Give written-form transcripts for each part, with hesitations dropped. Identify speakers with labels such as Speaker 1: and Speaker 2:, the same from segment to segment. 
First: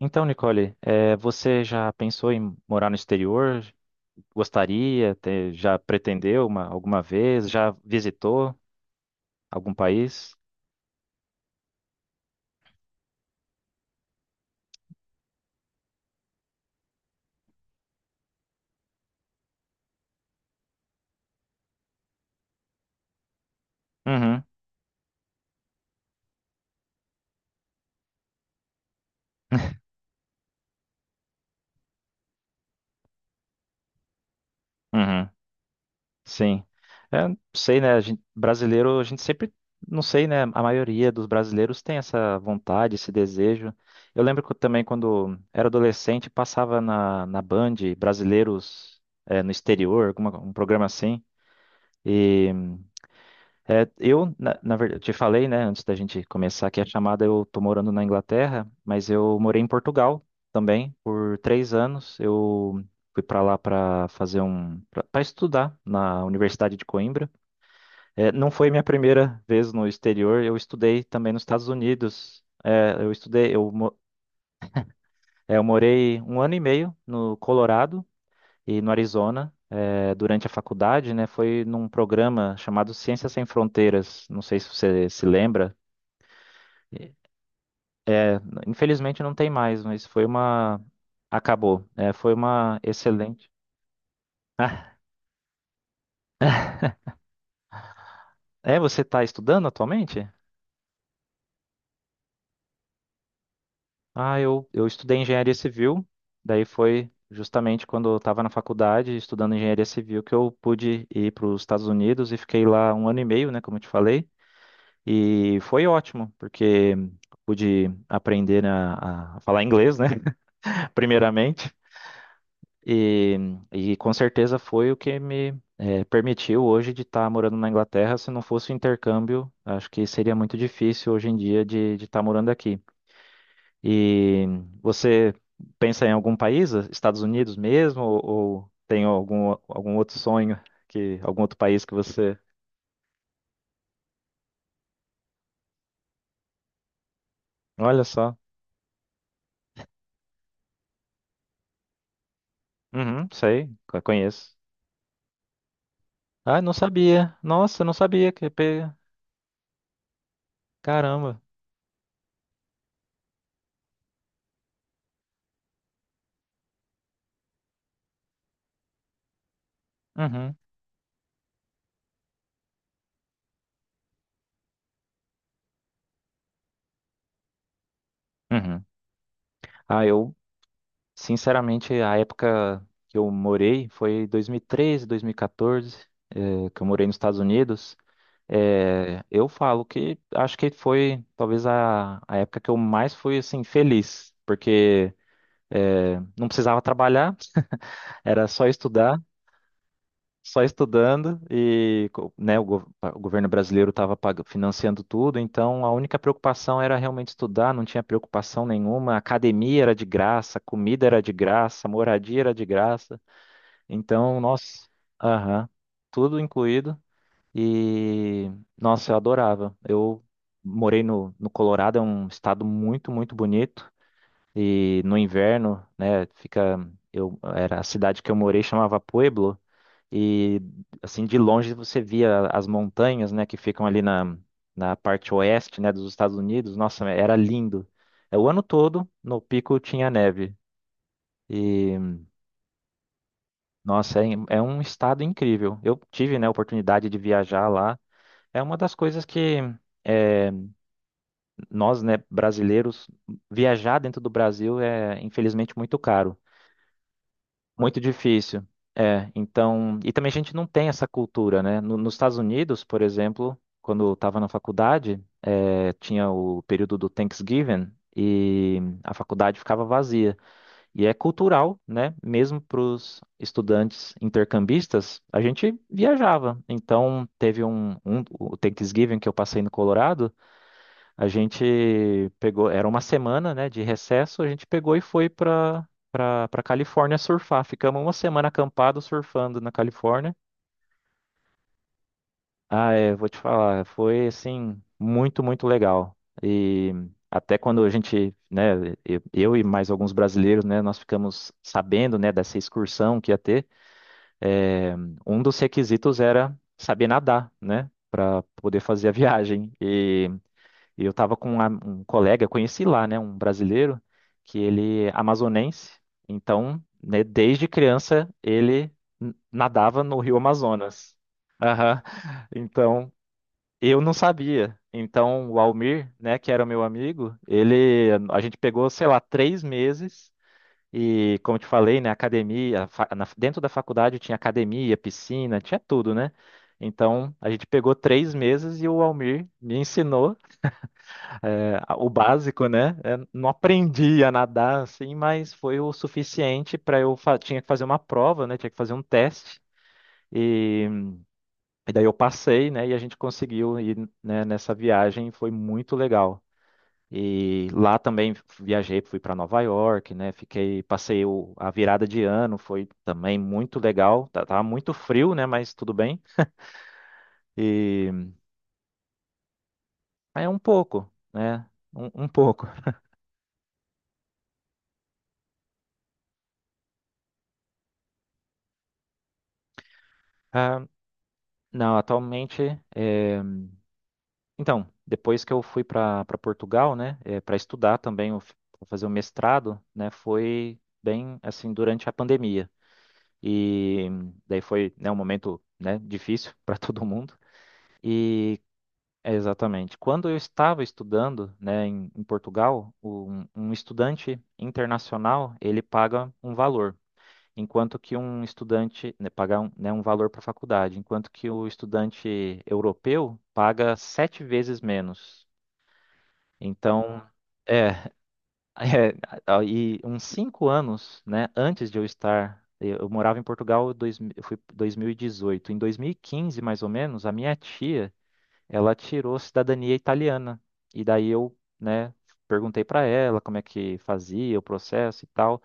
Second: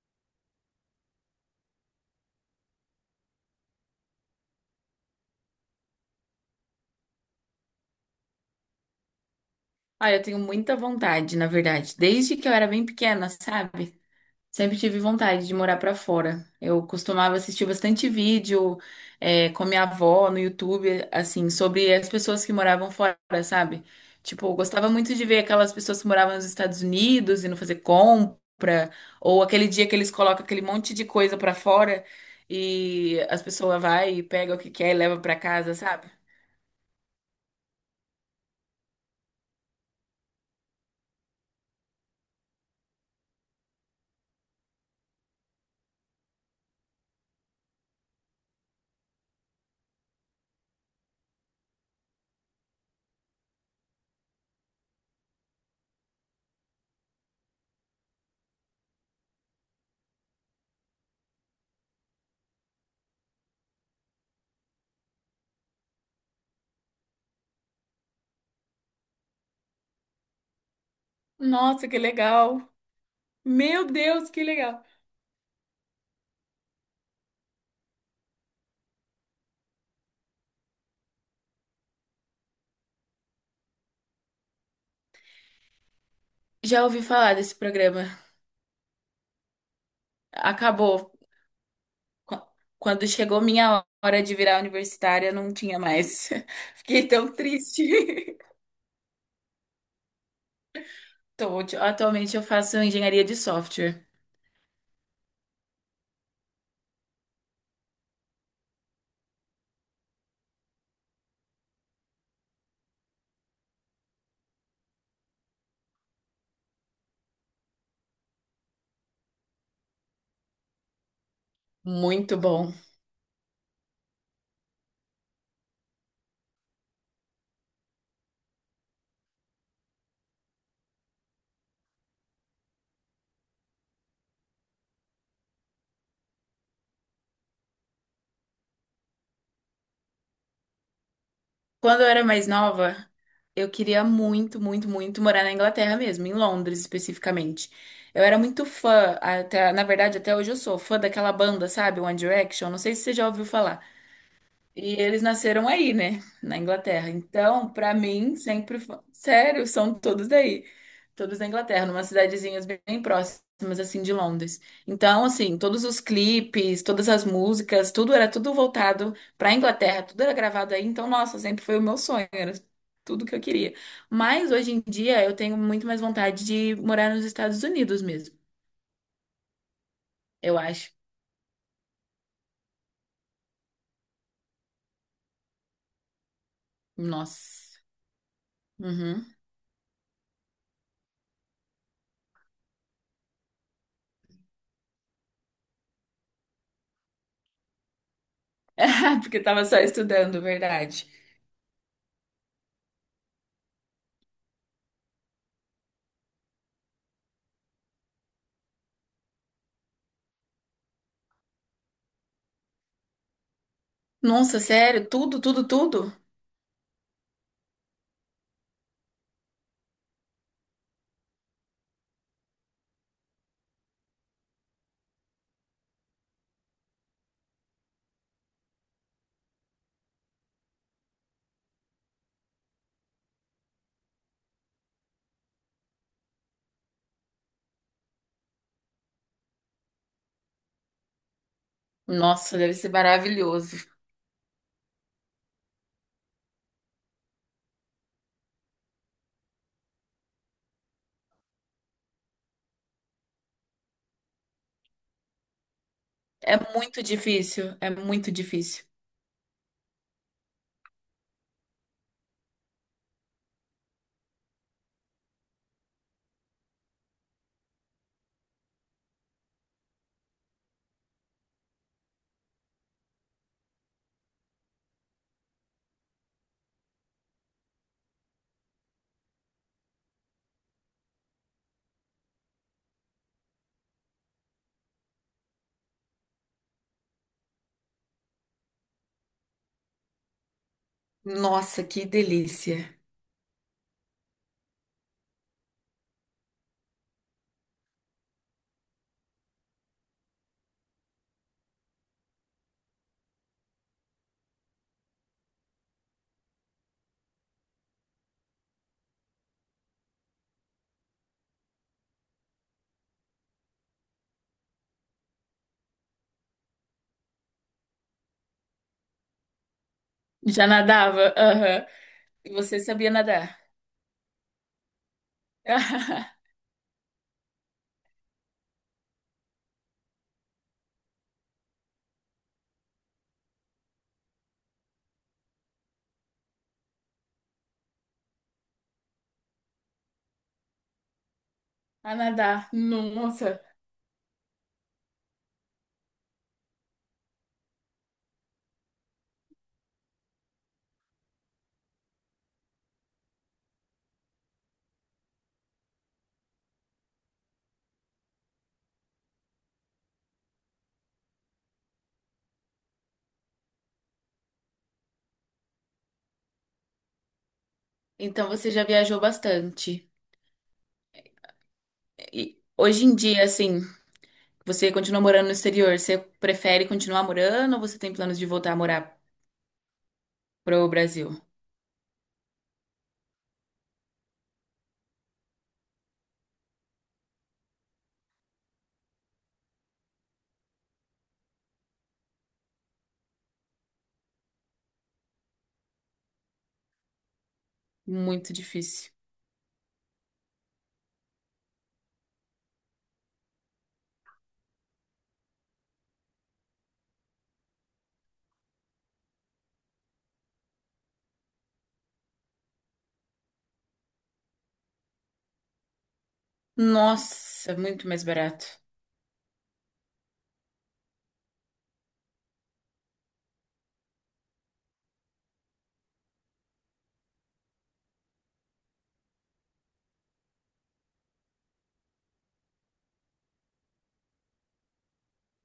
Speaker 1: Então, Nicole, você já pensou em morar no exterior? Gostaria? Já pretendeu uma, alguma vez? Já visitou algum
Speaker 2: Ah, eu
Speaker 1: país?
Speaker 2: tenho muita vontade, na verdade. Desde que eu era bem pequena, sabe? Sempre tive vontade de morar pra fora. Eu costumava assistir bastante vídeo, com a minha avó no YouTube, assim, sobre as pessoas que moravam fora, sabe?
Speaker 1: Uhum,
Speaker 2: Tipo, eu gostava muito de ver aquelas pessoas que moravam nos Estados Unidos e não fazer compra, ou aquele dia que eles colocam aquele monte de coisa pra fora e as pessoas vai e pega o que quer e leva
Speaker 1: uhum,
Speaker 2: pra casa, sabe?
Speaker 1: sim. É, não sei, né? Brasileiro, a gente sempre, não sei, né? A maioria dos brasileiros tem essa vontade, esse desejo. Eu lembro que eu também, quando era adolescente, passava na Band brasileiros no exterior, alguma, um programa assim. É, eu, na verdade, eu te falei, né, antes da gente começar aqui a chamada, eu tô morando na Inglaterra, mas eu morei em Portugal também por 3 anos. Eu fui para lá para fazer para estudar na Universidade de Coimbra. É, não foi minha primeira vez no exterior, eu estudei também nos Estados
Speaker 2: Nossa, que
Speaker 1: Unidos.
Speaker 2: legal!
Speaker 1: É, eu estudei,
Speaker 2: Meu Deus, que legal!
Speaker 1: é, eu morei 1 ano e meio no Colorado e no Arizona. Durante a faculdade, né, foi num programa chamado Ciências Sem Fronteiras. Não sei se você se lembra.
Speaker 2: Já ouvi falar desse programa.
Speaker 1: É, infelizmente não tem mais, mas foi uma.
Speaker 2: Acabou.
Speaker 1: Acabou. É, foi
Speaker 2: Qu-
Speaker 1: uma
Speaker 2: Quando chegou
Speaker 1: excelente.
Speaker 2: minha hora de virar universitária, não tinha mais.
Speaker 1: Ah,
Speaker 2: Fiquei tão triste.
Speaker 1: é, você está estudando atualmente?
Speaker 2: Atualmente eu faço engenharia de software.
Speaker 1: Ah, eu estudei engenharia civil, daí foi justamente quando eu estava na faculdade estudando engenharia civil que eu pude ir para os Estados Unidos e fiquei lá 1 ano e meio, né, como eu te falei, e foi ótimo, porque pude aprender a falar inglês, né, primeiramente,
Speaker 2: Muito bom.
Speaker 1: E, e com certeza foi o que me permitiu hoje de estar morando na Inglaterra. Se não fosse o intercâmbio, acho que seria muito difícil hoje em dia de estar morando aqui. E você pensa em algum país, Estados Unidos mesmo, ou tem algum, algum outro sonho que algum outro país que
Speaker 2: Quando eu era
Speaker 1: você...
Speaker 2: mais nova, eu queria muito, muito, muito morar na Inglaterra mesmo, em Londres especificamente.
Speaker 1: Olha
Speaker 2: Eu
Speaker 1: só.
Speaker 2: era muito fã, até, na verdade, até hoje eu sou fã daquela banda, sabe? One Direction. Não sei se você já
Speaker 1: Uhum,
Speaker 2: ouviu
Speaker 1: sei,
Speaker 2: falar.
Speaker 1: conheço.
Speaker 2: E eles nasceram aí, né? Na
Speaker 1: Ah, não
Speaker 2: Inglaterra.
Speaker 1: sabia.
Speaker 2: Então,
Speaker 1: Nossa, não
Speaker 2: pra
Speaker 1: sabia
Speaker 2: mim,
Speaker 1: que...
Speaker 2: sempre foi. Sério, são todos daí. Todos
Speaker 1: Caramba.
Speaker 2: da Inglaterra, numa cidadezinhas bem próximas, assim, de Londres. Então, assim, todos os clipes, todas as músicas, tudo era tudo voltado pra Inglaterra, tudo era
Speaker 1: Uhum.
Speaker 2: gravado aí. Então, nossa, sempre foi o meu sonho, era tudo que eu queria. Mas hoje em dia eu tenho muito mais vontade de morar nos Estados Unidos mesmo,
Speaker 1: Uhum. Ah, eu
Speaker 2: eu acho.
Speaker 1: sinceramente, a época que eu morei foi 2013, 2014, que eu morei nos Estados
Speaker 2: Nossa.
Speaker 1: Unidos.
Speaker 2: Uhum.
Speaker 1: Eu falo que acho que foi talvez a época que eu mais fui assim feliz, porque não precisava trabalhar, era só estudar,
Speaker 2: Porque tava só estudando,
Speaker 1: só
Speaker 2: verdade.
Speaker 1: estudando e né, o governo brasileiro estava financiando tudo, então a única preocupação era realmente estudar, não tinha preocupação nenhuma, a academia era de graça, comida era de graça, moradia era de graça. Então,
Speaker 2: Nossa,
Speaker 1: nossa,
Speaker 2: sério? Tudo, tudo,
Speaker 1: aham,
Speaker 2: tudo?
Speaker 1: tudo incluído. E, nossa, eu adorava. Eu morei no Colorado, é um estado muito, muito bonito. E no inverno, né, fica, eu, era a cidade que eu morei, chamava Pueblo. E, assim, de longe você via as montanhas, né, que ficam ali na parte oeste, né, dos Estados Unidos. Nossa, era lindo. É, o ano todo, no pico tinha neve. E
Speaker 2: Nossa, deve ser maravilhoso.
Speaker 1: nossa, é, é um estado incrível. Eu tive, né, a oportunidade de viajar lá. É uma das coisas que eh, nós, né, brasileiros, viajar dentro do Brasil é, infelizmente, muito caro,
Speaker 2: É muito difícil, é
Speaker 1: muito
Speaker 2: muito
Speaker 1: difícil.
Speaker 2: difícil.
Speaker 1: É, então, e também a gente não tem essa cultura, né? Nos Estados Unidos, por exemplo, quando eu estava na faculdade, tinha o período do Thanksgiving e a faculdade ficava vazia. E é cultural, né? Mesmo para os estudantes intercambistas, a gente viajava. Então, teve um, um o Thanksgiving que eu passei no Colorado, a gente pegou, era uma semana, né, de recesso, a gente pegou e foi para Califórnia surfar. Ficamos uma semana acampado surfando na Califórnia.
Speaker 2: Nossa, que
Speaker 1: Ah,
Speaker 2: delícia.
Speaker 1: é, vou te falar, foi assim muito, muito legal. E até quando a gente, né, eu e mais alguns brasileiros, né, nós ficamos sabendo, né, dessa excursão que ia ter, é, um dos requisitos era saber nadar, né, para poder fazer a viagem. E eu estava com um, um colega, conheci lá, né, um brasileiro que ele é amazonense. Então, né, desde criança ele nadava no Rio
Speaker 2: Já
Speaker 1: Amazonas.
Speaker 2: nadava? Aham.
Speaker 1: Aham.
Speaker 2: E você sabia
Speaker 1: Então,
Speaker 2: nadar?
Speaker 1: eu não sabia. Então, o Almir, né, que era o meu amigo, ele, a gente pegou, sei lá, 3 meses e, como eu te falei, né, academia, dentro da faculdade tinha academia, piscina, tinha tudo, né? Então, a gente pegou 3 meses e o Almir me ensinou é, o
Speaker 2: A
Speaker 1: básico,
Speaker 2: nadar.
Speaker 1: né? É, não
Speaker 2: Nossa.
Speaker 1: aprendi a nadar assim, mas foi o suficiente para eu tinha que fazer uma prova, né? Tinha que fazer um teste. E daí eu passei, né, e a gente conseguiu ir, né, nessa viagem, foi muito legal. E lá também viajei, fui para Nova York, né, fiquei, passei a virada de ano, foi também muito legal. Tava muito frio, né, mas tudo bem. E
Speaker 2: Então você já viajou bastante.
Speaker 1: é um pouco, né, um
Speaker 2: E
Speaker 1: pouco.
Speaker 2: hoje em dia, assim, você continua morando no exterior, você prefere continuar morando ou você tem planos de voltar a morar
Speaker 1: Ah,
Speaker 2: pro Brasil?
Speaker 1: não, atualmente, é, então, depois que eu fui para Portugal, né, para estudar também, eu pra fazer o mestrado, né, foi bem assim durante a pandemia. E daí foi, né, um momento, né, difícil para todo mundo.
Speaker 2: Muito
Speaker 1: E
Speaker 2: difícil.
Speaker 1: é, exatamente, quando eu estava estudando, né, em Portugal, um estudante internacional, ele paga um valor, enquanto que um estudante, né, paga um, né, um valor para a faculdade, enquanto que o estudante europeu paga 7 vezes menos. Então,
Speaker 2: Nossa,
Speaker 1: é,
Speaker 2: muito mais barato.
Speaker 1: é, e uns 5 anos, né, antes de eu estar, eu morava em Portugal, dois, eu fui 2018. Em 2015, mais ou menos, a minha tia, ela tirou cidadania italiana. E daí eu, né, perguntei para ela como é que fazia o processo e tal.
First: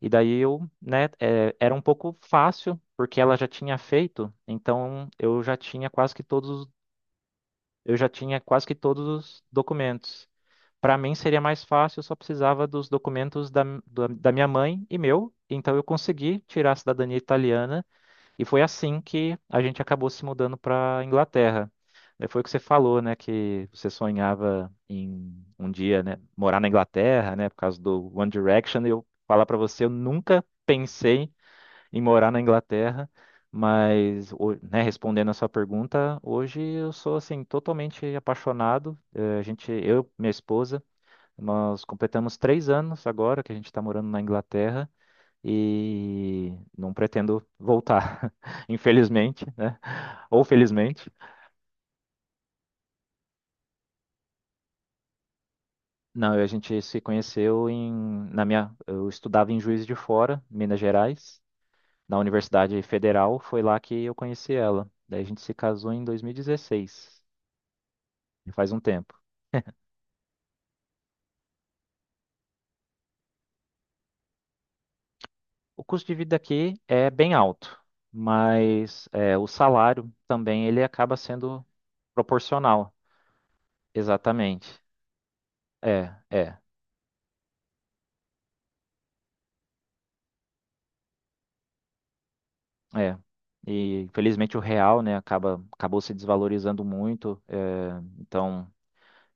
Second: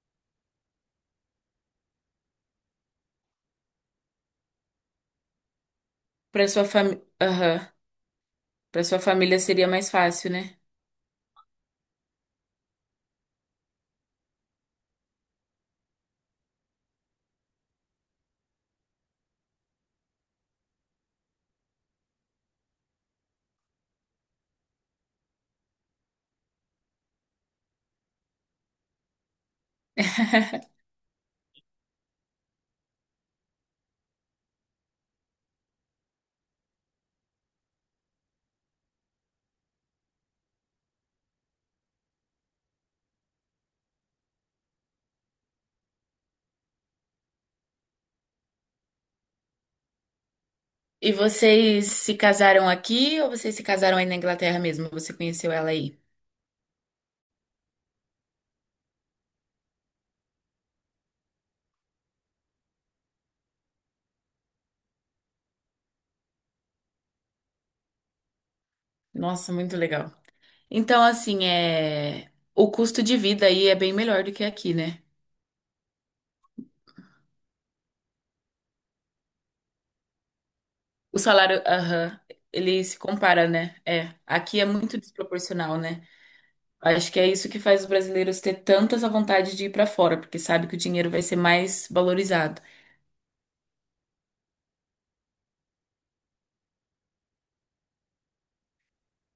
Speaker 1: E daí eu, né, é, era um pouco fácil, porque ela já tinha feito, então eu já tinha quase que
Speaker 2: Pra
Speaker 1: todos,
Speaker 2: sua família.
Speaker 1: eu já tinha quase que
Speaker 2: Para sua
Speaker 1: todos
Speaker 2: família
Speaker 1: os
Speaker 2: seria mais
Speaker 1: documentos.
Speaker 2: fácil, né?
Speaker 1: Para mim seria mais fácil, eu só precisava dos documentos da minha mãe e meu, então eu consegui tirar a cidadania italiana e foi assim que a gente acabou se mudando para Inglaterra. Foi o que você falou, né, que você sonhava em um dia, né, morar na Inglaterra, né, por causa do One Direction. Eu falar para você, eu nunca pensei em morar na Inglaterra, mas, né, respondendo a sua pergunta, hoje eu sou assim totalmente apaixonado. A gente, eu, minha esposa nós completamos 3 anos agora que a gente está morando na Inglaterra e não pretendo voltar, infelizmente, né? Ou felizmente.
Speaker 2: E vocês se casaram aqui ou vocês se casaram aí na Inglaterra mesmo? Você conheceu ela aí?
Speaker 1: Não, a gente se conheceu na minha, eu estudava em Juiz de Fora, Minas Gerais, na Universidade Federal. Foi lá que eu conheci ela. Daí a gente se casou em 2016, já faz um tempo.
Speaker 2: Nossa, muito legal. Então, assim, é... o custo de vida aí é bem melhor do que aqui, né?
Speaker 1: O custo de vida aqui é bem alto, mas é, o salário também ele acaba
Speaker 2: O salário,
Speaker 1: sendo
Speaker 2: aham, ele
Speaker 1: proporcional.
Speaker 2: se compara, né? É, aqui é
Speaker 1: Exatamente.
Speaker 2: muito desproporcional, né?
Speaker 1: É, é,
Speaker 2: Acho que é isso que faz os brasileiros ter tanta essa vontade de ir pra fora, porque sabe que o dinheiro vai ser mais valorizado.
Speaker 1: é. E infelizmente o real, né, acaba, acabou se desvalorizando muito. Então,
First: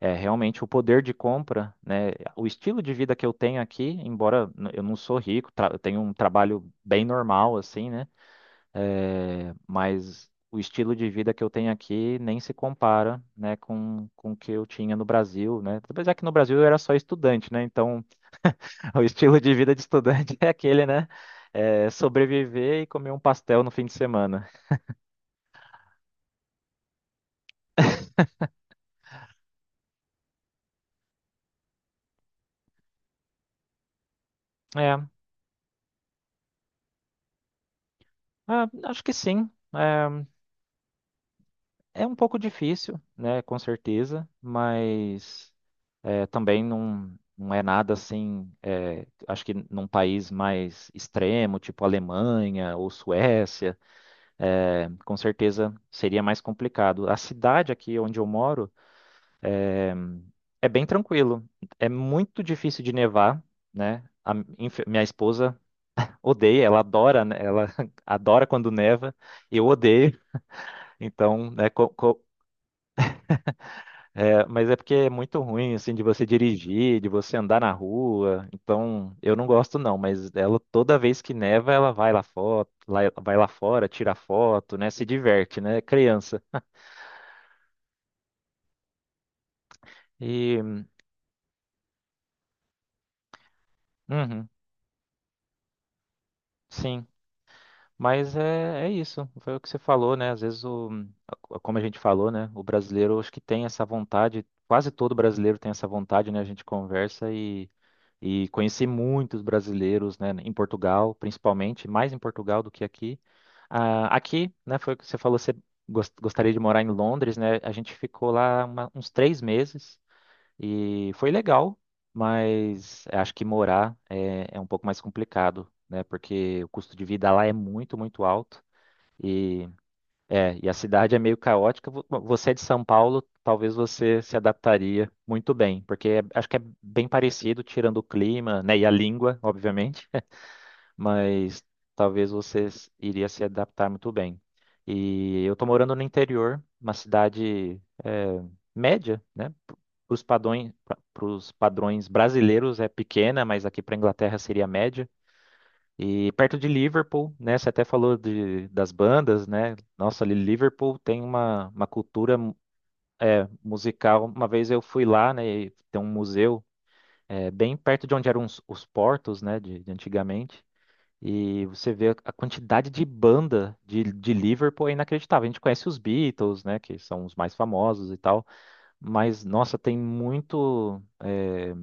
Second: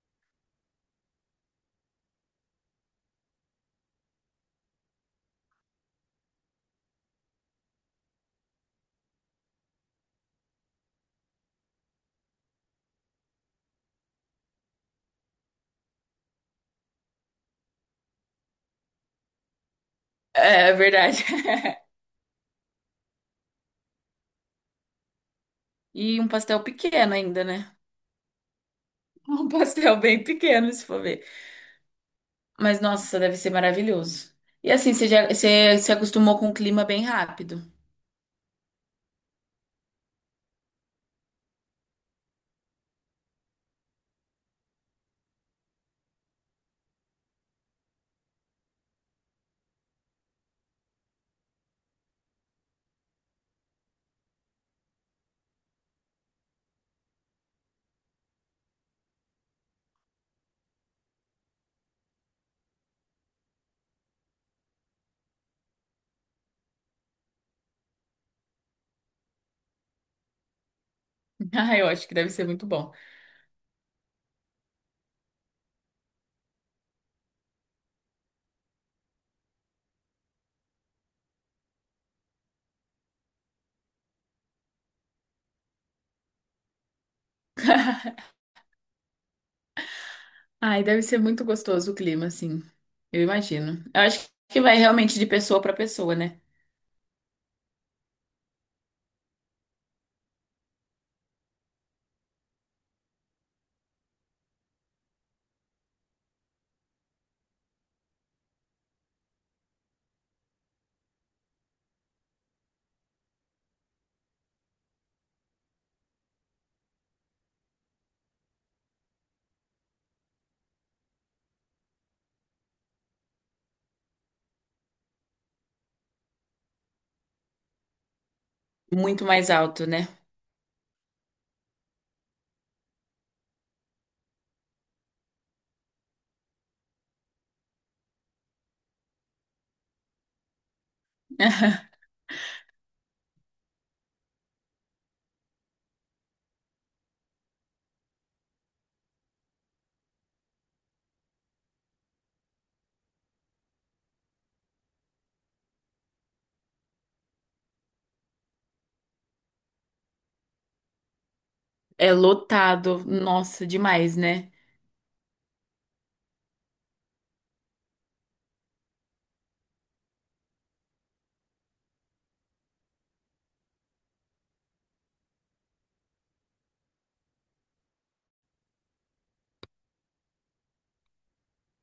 Speaker 1: é realmente o poder de compra, né, o estilo de vida que eu tenho aqui, embora eu não sou rico, eu tenho um trabalho bem normal, assim, né, é, mas o estilo de vida que eu tenho aqui nem se compara, né, com o que eu tinha no Brasil, né? Apesar que no Brasil eu era só estudante, né? Então o estilo de vida de estudante é
Speaker 2: É, é
Speaker 1: aquele, né?
Speaker 2: verdade.
Speaker 1: É, sobreviver e comer um pastel no fim de semana.
Speaker 2: E um pastel pequeno ainda, né? Um pastel bem pequeno, se for ver. Mas nossa, deve ser maravilhoso. E assim,
Speaker 1: É,
Speaker 2: você já você se acostumou com o clima bem rápido.
Speaker 1: ah, acho que sim. É, é um pouco difícil, né? Com certeza, mas. É, também não, não é nada assim. É, acho que num país mais extremo, tipo Alemanha ou Suécia, é, com certeza seria mais complicado. A cidade aqui onde eu moro é bem tranquilo. É muito difícil de nevar, né? Minha esposa odeia, ela adora, né? Ela adora quando neva, eu odeio. Então, né,
Speaker 2: Ah, eu acho que deve ser muito bom.
Speaker 1: é, mas é porque é muito ruim, assim, de você dirigir, de você andar na rua. Então, eu não gosto não, mas ela, toda vez que neva, ela vai lá, foto, vai lá fora, tira foto, né? Se diverte, né? É criança. E,
Speaker 2: Ai, deve ser muito gostoso o clima, assim. Eu imagino. Eu acho
Speaker 1: uhum,
Speaker 2: que vai realmente de pessoa para pessoa, né?
Speaker 1: sim. Mas é, é isso, foi o que você falou, né? Às vezes, o, como a gente falou, né? O brasileiro, acho que tem essa vontade, quase todo brasileiro tem essa vontade, né? A gente conversa e conheci muitos brasileiros, né? Em Portugal, principalmente, mais em Portugal do que aqui. Ah, aqui, né, foi o que você falou, você gostaria de morar em Londres, né? A gente ficou lá uns 3 meses e foi legal, mas acho que morar é, é um pouco mais complicado, né? Porque o custo de vida lá é muito, muito alto
Speaker 2: Muito mais
Speaker 1: e,
Speaker 2: alto, né?
Speaker 1: é, e a cidade é meio caótica. Bom, você é de São Paulo, talvez você se adaptaria muito bem, porque acho que é bem parecido, tirando o clima, né, e a língua, obviamente, mas talvez você iria se adaptar muito bem. E eu tô morando no interior, uma cidade é, média, né? Para os padrões brasileiros é pequena, mas aqui para Inglaterra seria média. E perto de Liverpool, né? Você até falou de, das bandas, né? Nossa, ali Liverpool tem uma
Speaker 2: É
Speaker 1: cultura
Speaker 2: lotado.
Speaker 1: é,
Speaker 2: Nossa, demais,
Speaker 1: musical. Uma
Speaker 2: né?
Speaker 1: vez eu fui lá, né? E tem um museu é, bem perto de onde eram os portos, né? De antigamente. E você vê a quantidade de banda de Liverpool é inacreditável. A gente conhece os Beatles, né, que são os mais famosos e tal, mas nossa, tem muito é,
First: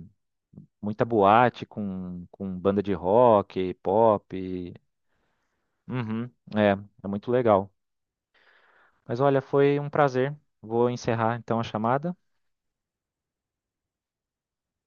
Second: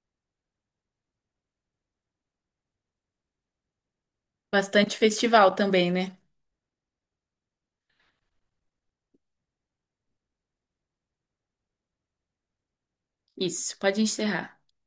Speaker 1: muita boate com banda de rock, pop.
Speaker 2: Bastante festival também, né?
Speaker 1: Uhum, é, é muito legal. Mas olha, foi um prazer. Vou encerrar então a chamada.
Speaker 2: Isso, pode encerrar.